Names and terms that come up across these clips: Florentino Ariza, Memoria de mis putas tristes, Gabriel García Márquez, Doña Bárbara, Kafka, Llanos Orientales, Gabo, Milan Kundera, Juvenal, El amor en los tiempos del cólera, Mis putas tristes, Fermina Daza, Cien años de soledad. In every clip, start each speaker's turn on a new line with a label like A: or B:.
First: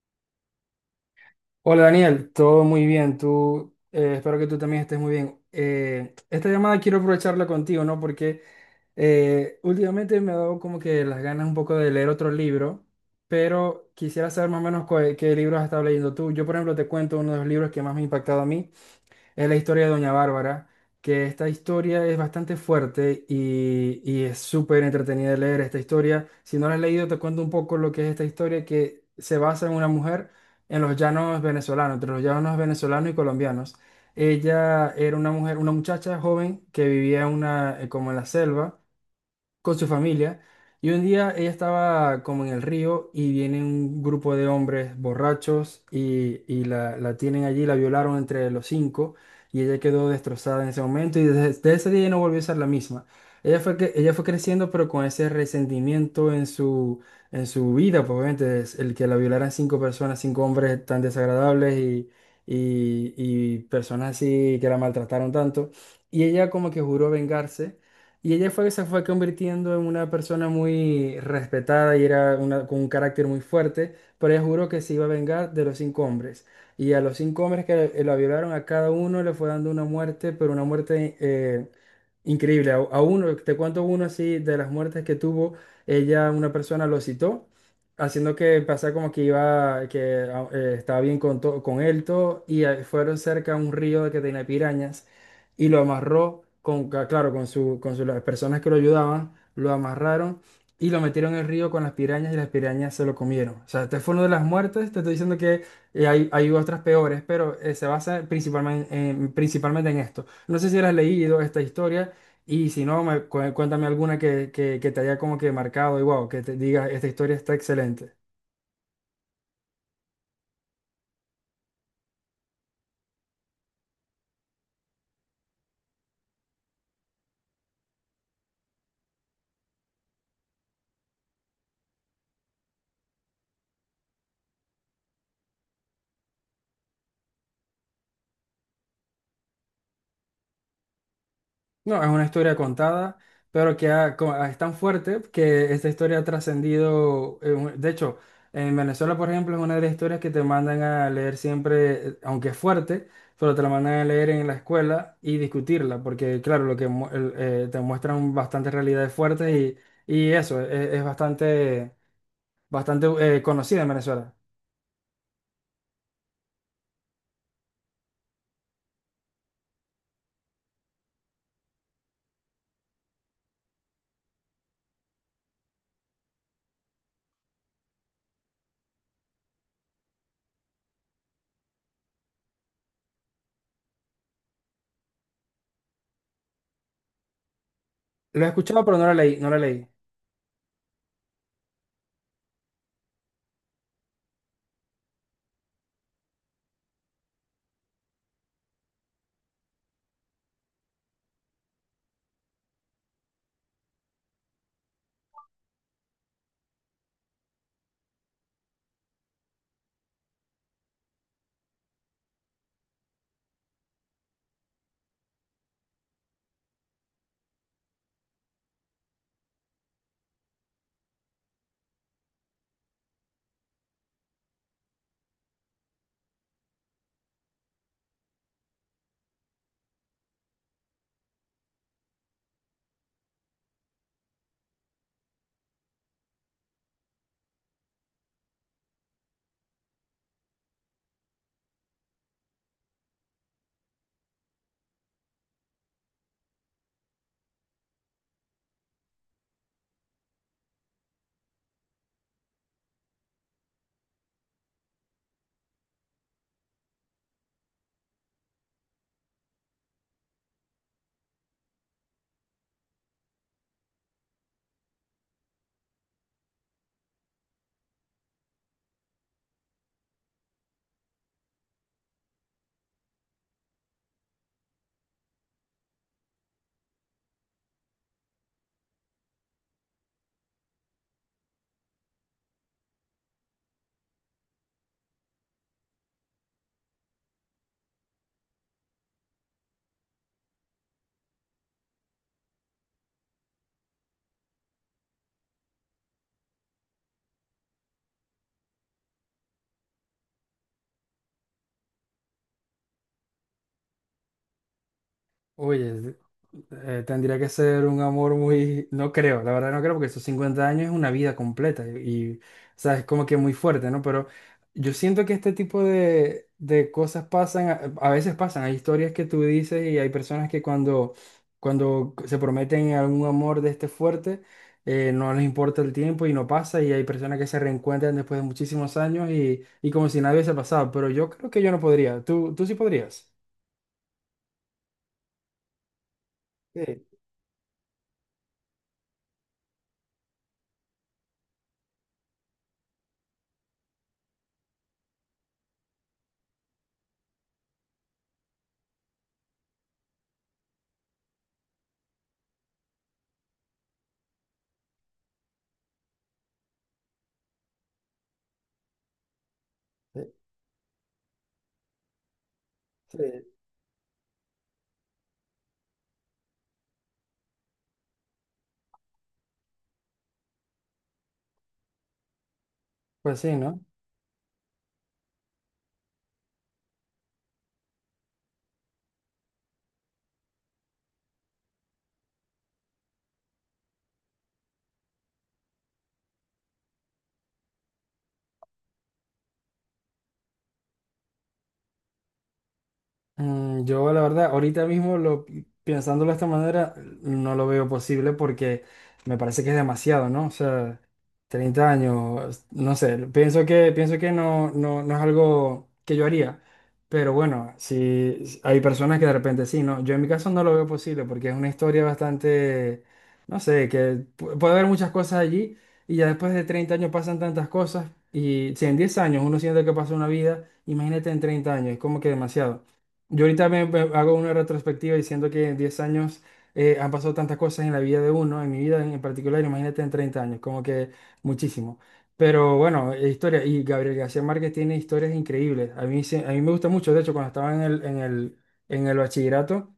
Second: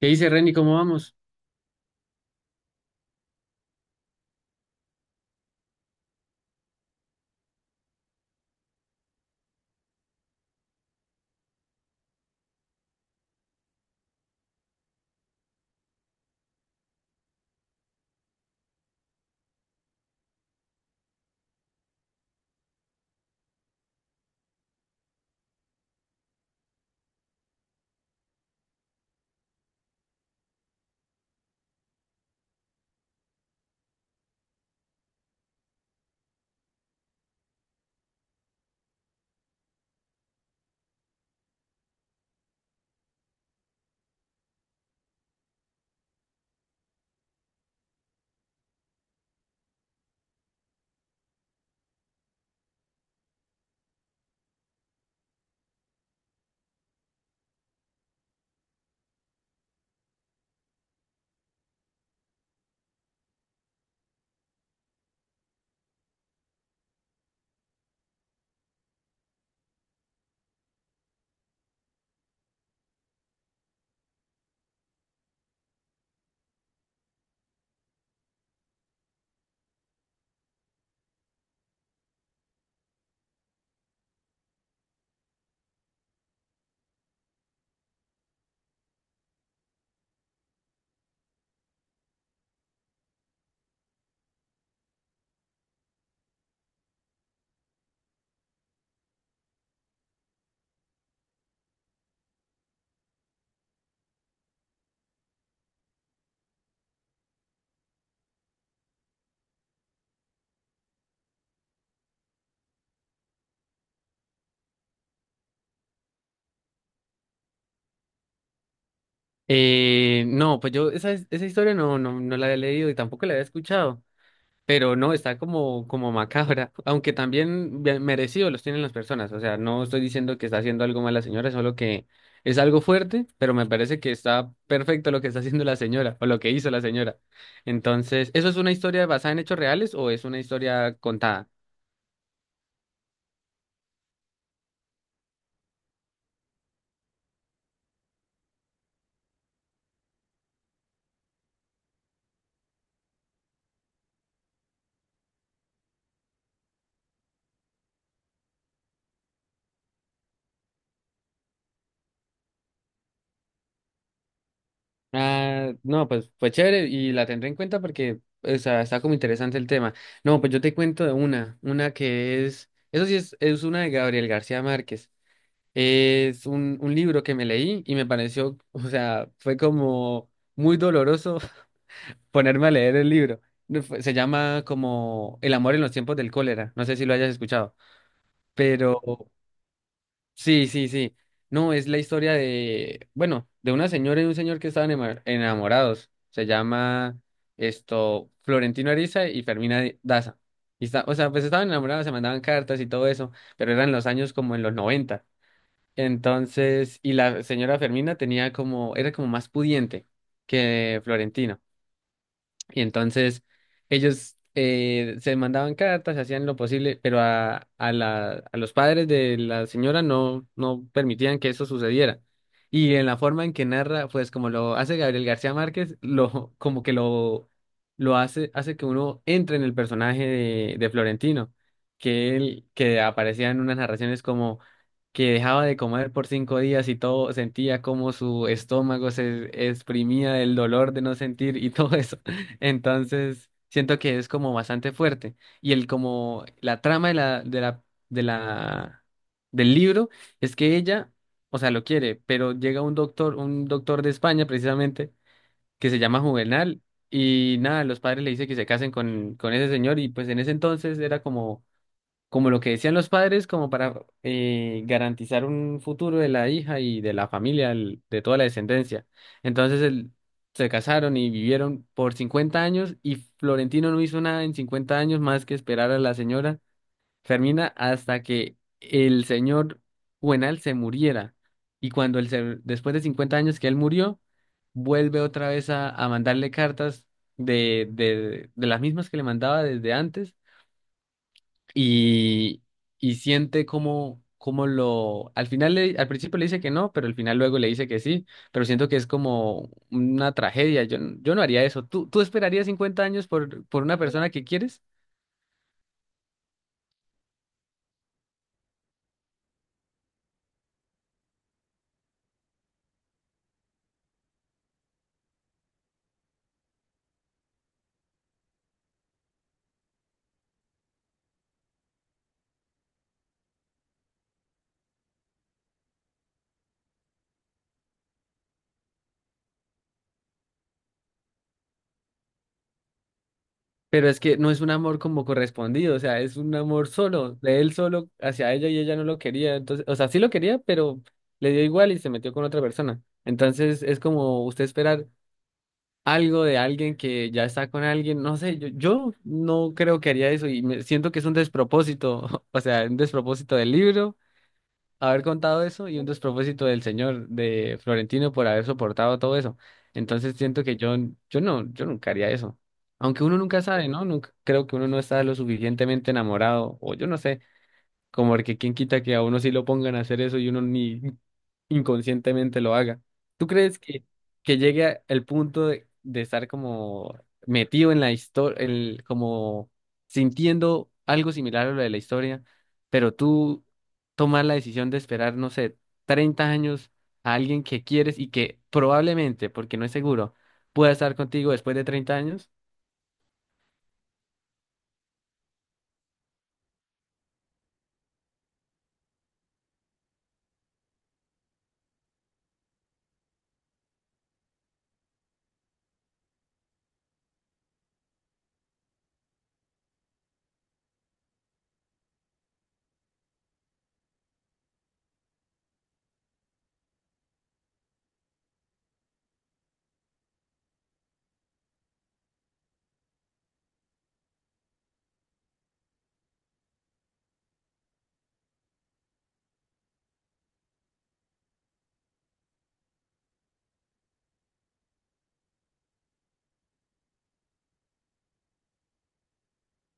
A: ¿Qué dice Renny? ¿Cómo vamos?
B: Hola Daniel, todo muy bien. Tú, espero que tú también estés muy bien. Esta llamada quiero aprovecharla contigo, ¿no? Porque últimamente me ha dado como que las ganas un poco de leer otro libro, pero quisiera saber más o menos qué libros has estado leyendo tú. Yo, por ejemplo, te cuento uno de los libros que más me ha impactado a mí es la historia de Doña Bárbara, que esta historia es bastante fuerte y es súper entretenida de leer esta historia. Si no la has leído, te cuento un poco lo que es esta historia, que se basa en una mujer en los llanos venezolanos, entre los llanos venezolanos y colombianos. Ella era una mujer, una muchacha joven que vivía en como en la selva con su familia, y un día ella estaba como en el río y viene un grupo de hombres borrachos y la tienen allí, la violaron entre los cinco, y ella quedó destrozada en ese momento, y desde ese día ella no volvió a ser la misma. Ella fue creciendo pero con ese resentimiento en en su vida, pues obviamente es el que la violaran cinco personas, cinco hombres tan desagradables , y personas así que la maltrataron tanto. Y ella como que juró vengarse, y se fue convirtiendo en una persona muy respetada y era una, con un carácter muy fuerte, pero ella juró que se iba a vengar de los cinco hombres. Y a los cinco hombres que la violaron, a cada uno le fue dando una muerte, pero una muerte increíble. A uno, te cuento uno así, de las muertes que tuvo, ella, una persona lo citó, haciendo que pasara como que iba, que estaba bien con, con él todo, y fueron cerca a un río que tenía pirañas, y lo amarró claro, con las personas que lo ayudaban, lo amarraron y lo metieron en el río con las pirañas, y las pirañas se lo comieron. O sea, este fue uno de las muertes, te estoy diciendo que hay otras peores, pero se basa principalmente principalmente en esto. No sé si has leído esta historia, y si no, cuéntame alguna que te haya como que marcado y wow, que te diga, esta historia está excelente.
A: No, pues yo esa historia no la había leído y tampoco la había escuchado, pero no, está como macabra, aunque también bien merecido los tienen las personas, o sea, no estoy diciendo que está haciendo algo mal la señora, solo que es algo fuerte, pero me parece que está perfecto lo que está haciendo la señora o lo que hizo la señora. Entonces, ¿eso es una historia basada en hechos reales o es una historia contada?
B: No, es una historia contada, pero que es tan fuerte que esta historia ha trascendido. De hecho, en Venezuela, por ejemplo, es una de las historias que te mandan a leer siempre, aunque es fuerte, pero te la mandan a leer en la escuela y discutirla, porque claro, lo que mu- el- te muestran bastantes realidades fuertes, y eso es bastante, bastante conocida en Venezuela.
A: Ah, no, pues fue chévere y la tendré en cuenta porque o sea, está como interesante el tema. No, pues yo te cuento de una que es, eso sí es una de Gabriel García Márquez. Es un libro que me leí y me pareció, o sea, fue como muy doloroso ponerme a leer el libro. No fue- Se llama como El amor en los tiempos del cólera, no sé si lo hayas escuchado,
B: Lo he escuchado, pero
A: pero
B: no la leí, no la leí.
A: sí, sí. No, es la historia de, bueno, de una señora y un señor que estaban enamorados. Se llama esto Florentino Ariza y Fermina Daza. Y está, o sea, pues estaban enamorados, se mandaban cartas y todo eso, pero eran los años como en los 90. Entonces, y la señora Fermina tenía como, era como más pudiente que Florentino. Y entonces ellos se mandaban cartas, hacían lo posible, pero a los padres de la señora no permitían que eso sucediera. Y en la forma en que narra, pues como lo hace Gabriel García Márquez, lo, como que lo hace, hace que uno entre en el personaje de Florentino, que él, que aparecía en unas narraciones como que dejaba de comer por 5 días y todo sentía como su estómago se exprimía del dolor de no sentir y todo eso. Entonces, siento que es como bastante fuerte. Y el como la trama de la, del libro es que ella, o sea, lo quiere, pero llega un doctor de España precisamente, que se llama Juvenal, y nada, los padres le dicen que se casen con ese señor, y pues en ese entonces era como como lo que decían los padres, como para garantizar un futuro de la hija y de la familia, de toda la descendencia. Entonces el- Se casaron y vivieron por 50 años y Florentino no hizo nada en 50 años más que esperar a la señora Fermina hasta que el señor Juvenal se muriera. Y cuando después de 50 años que él murió, vuelve otra vez a mandarle cartas de las mismas que le mandaba desde antes y, y siente como, como lo, al final, al principio le dice que no, pero al final luego le dice que sí, pero siento que es como una tragedia, yo, yo no haría eso. ¿Tú, tú esperarías 50 años por una persona que quieres?
B: Oye, tendría que ser un amor muy, no creo, la verdad no creo, porque esos 50 años es una vida completa y, o sea, es como que muy fuerte, ¿no? Pero yo siento que este tipo de cosas pasan, a veces pasan, hay historias que tú dices y hay personas que cuando se prometen algún amor de este fuerte, no les importa el tiempo y no pasa, y hay personas que se reencuentran después de muchísimos años y como si nada hubiese pasado, pero yo creo que yo no podría, tú, ¿tú sí podrías?
A: Pero es que no es un amor como correspondido, o sea, es un
B: Sí,
A: amor solo, de él solo hacia ella y ella no lo quería, entonces, o sea, sí lo quería, pero le dio igual y se metió con otra persona. Entonces es como usted esperar algo de alguien que ya está con alguien, no sé, yo no creo que haría eso y me siento que es un despropósito, o sea, un despropósito del libro haber contado eso y un despropósito del señor de Florentino por haber soportado todo eso.
B: sí,
A: Entonces siento que yo nunca haría eso.
B: sí.
A: Aunque uno nunca sabe, ¿no? Nunca, creo que uno no está lo suficientemente enamorado, o yo no sé. Como que quién quita que a uno sí lo pongan a hacer eso y uno ni inconscientemente lo haga.
B: Pues
A: ¿Tú
B: sí,
A: crees
B: ¿no?
A: que el punto de estar como metido en la historia, el, como sintiendo algo similar a lo de la historia, pero tú tomas la decisión de esperar, no sé, 30 años a alguien que quieres y que probablemente, porque no es seguro, pueda estar contigo después de 30 años?
B: Mm, yo la verdad, pensándolo de esta manera, no lo veo posible, porque me parece que es demasiado, ¿no? O sea, 30 años, no sé, pienso que no, no, no es algo que yo haría. Pero bueno, si hay personas que de repente sí, ¿no? Yo en mi caso no lo veo posible, porque es una historia bastante, no sé, que puede haber muchas cosas allí, y ya después de 30 años pasan tantas cosas, y si en 10 años uno siente que pasó una vida, imagínate en 30 años, es como que demasiado. Yo ahorita me hago una retrospectiva diciendo que en 10 años han pasado tantas cosas en la vida de uno, en mi vida en particular, imagínate en 30 años, como que muchísimo. Pero bueno, y Gabriel García Márquez tiene historias increíbles. A mí, a mí me gusta mucho, de hecho, cuando estaba en en el bachillerato,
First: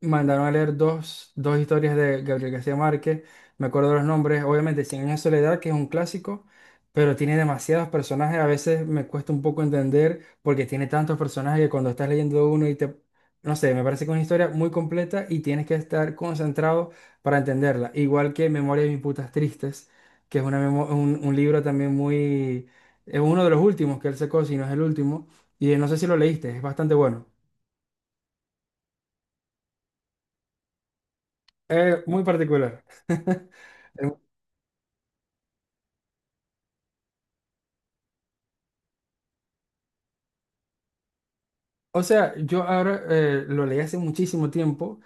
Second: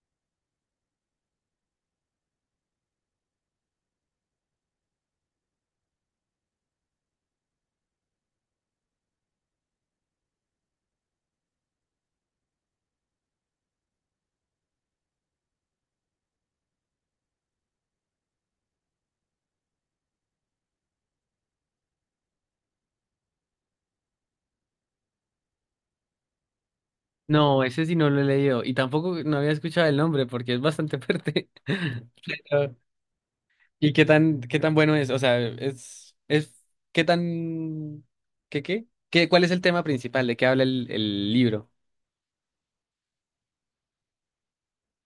B: mandaron a leer dos historias de Gabriel García Márquez, me acuerdo los nombres, obviamente Cien años de soledad, que es un clásico, pero tiene demasiados personajes, a veces me cuesta un poco entender porque tiene tantos personajes que cuando estás leyendo uno no sé, me parece que es una historia muy completa y tienes que estar concentrado para entenderla, igual que Memoria de mis putas tristes, que es una un libro también muy, es uno de los últimos que él sacó, si no es el último, y no sé si lo leíste, es bastante bueno,
A: No, ese sí no lo he leído y tampoco no había escuchado el nombre porque es bastante fuerte.
B: es muy
A: Pero
B: particular.
A: ¿y qué tan bueno es? O sea, es, ¿qué tan, qué, qué? ¿Qué, cuál es el tema principal? ¿De qué habla el libro?
B: O sea, yo ahora lo leí hace muchísimo tiempo,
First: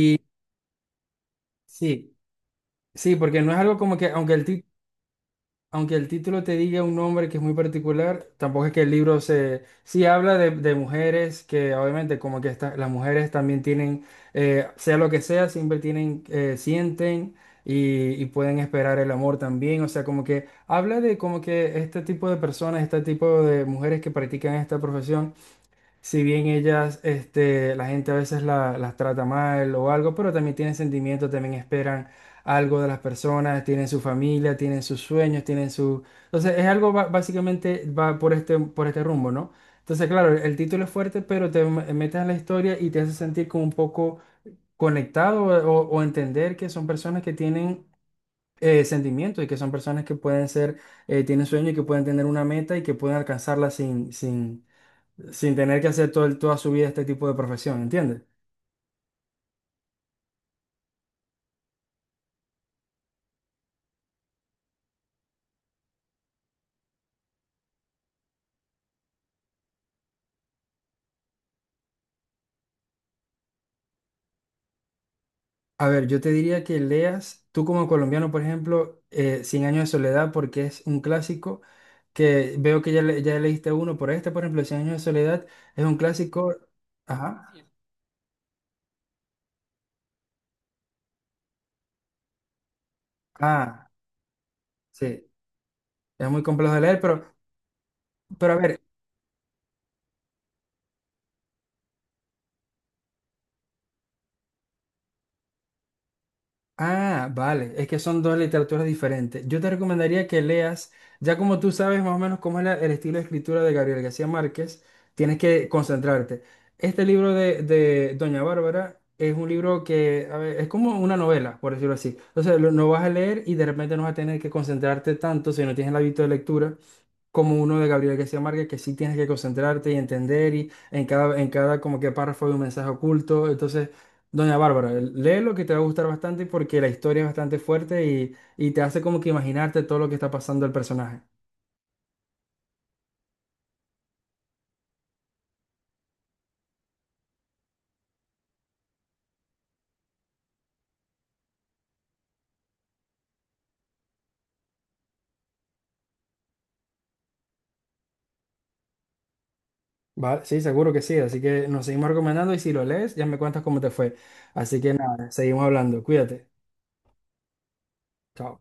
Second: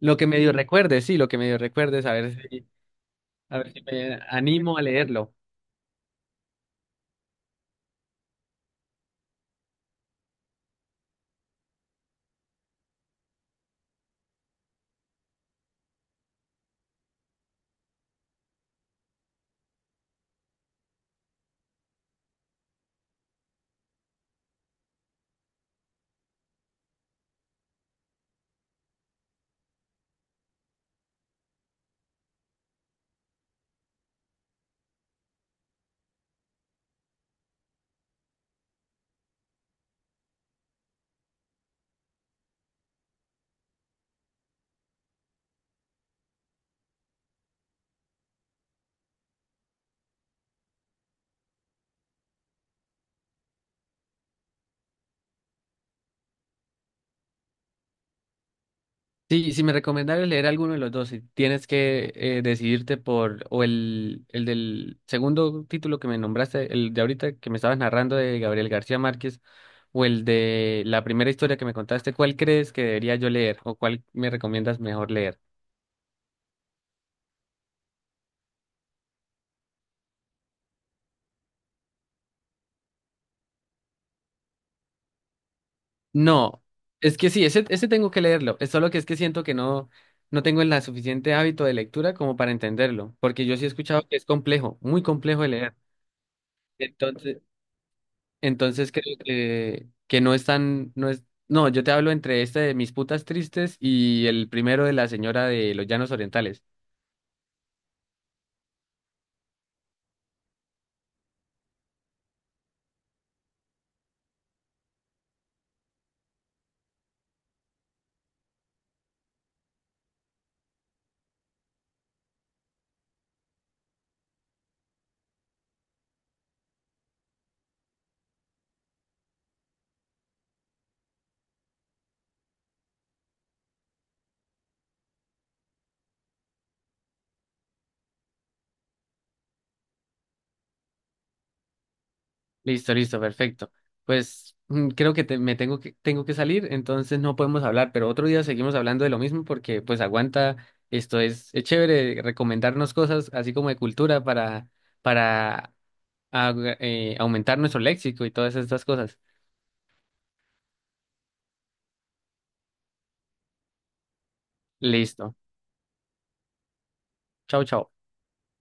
A: Lo que medio recuerde, sí, lo que medio recuerde,
B: sí, sí, porque no
A: a
B: es
A: ver
B: algo
A: si
B: como que,
A: me animo a leerlo.
B: aunque el título te diga un nombre que es muy particular, tampoco es que el libro se... Sí habla de mujeres que obviamente como que las mujeres también tienen, sea lo que sea, siempre tienen, sienten y pueden esperar el amor también. O sea, como que habla de como que este tipo de personas, este tipo de mujeres que practican esta profesión. Si bien ellas, este, la gente a veces las trata mal o algo, pero también tienen sentimientos, también esperan algo de las personas, tienen su familia, tienen sus sueños, tienen su... Entonces es algo básicamente va por este rumbo, ¿no? Entonces, claro, el, título es fuerte, pero te metes en la historia y te hace sentir como un poco conectado, o entender que son personas que tienen sentimientos, y que son personas que pueden ser, tienen sueños, y que pueden tener una meta y que pueden alcanzarla sin tener que hacer todo, toda su vida este tipo de profesión, ¿entiendes?
A: Sí, si me recomendaras leer alguno de los dos, si tienes que decidirte por, o el del segundo título que me nombraste, el de ahorita que me estabas narrando de Gabriel García Márquez, o el de la primera historia que me contaste, ¿cuál crees que debería yo leer o cuál me recomiendas mejor leer?
B: A ver, yo te diría que leas, tú como colombiano, por ejemplo, Cien años de soledad, porque es un clásico, que veo que ya, ya leíste uno, por este, por ejemplo, Cien años de soledad es un clásico,
A: No, es que sí,
B: ajá,
A: ese tengo que leerlo, es solo que es que siento que no, no tengo el la suficiente hábito de lectura como para entenderlo, porque yo sí he
B: ah,
A: escuchado que es complejo, muy
B: sí,
A: complejo de leer.
B: es muy complejo de leer,
A: Entonces...
B: pero a ver,
A: Entonces creo que no es tan, no es, no, yo te hablo entre este de Mis putas tristes y el primero de la señora de los Llanos Orientales.
B: ah, vale, es que son dos literaturas diferentes. Yo te recomendaría que leas, ya como tú sabes más o menos cómo es el estilo de escritura de Gabriel García Márquez, tienes que concentrarte. Este libro de Doña Bárbara es un libro que, a ver, es como una novela, por decirlo así. Entonces, lo, no vas a leer y de repente no vas a tener que concentrarte tanto si no tienes el hábito de lectura como uno de Gabriel García Márquez, que sí tienes que concentrarte y entender, y en cada como que párrafo hay un mensaje oculto. Entonces, Doña Bárbara, lee lo que te va a gustar bastante, porque la historia es bastante fuerte, y te hace como que imaginarte todo lo que está pasando el personaje.
A: Listo, listo, perfecto. Pues mm, creo que me tengo que salir, entonces no podemos hablar, pero otro día seguimos hablando de lo mismo porque pues aguanta, esto es chévere recomendarnos cosas así como de cultura para ah, aumentar nuestro léxico y todas estas cosas.
B: Vale, sí, seguro que sí. Así que nos seguimos recomendando, y si lo lees, ya me cuentas cómo te fue. Así que nada,
A: Listo.
B: seguimos hablando. Cuídate.
A: Chao, chao.
B: Chao.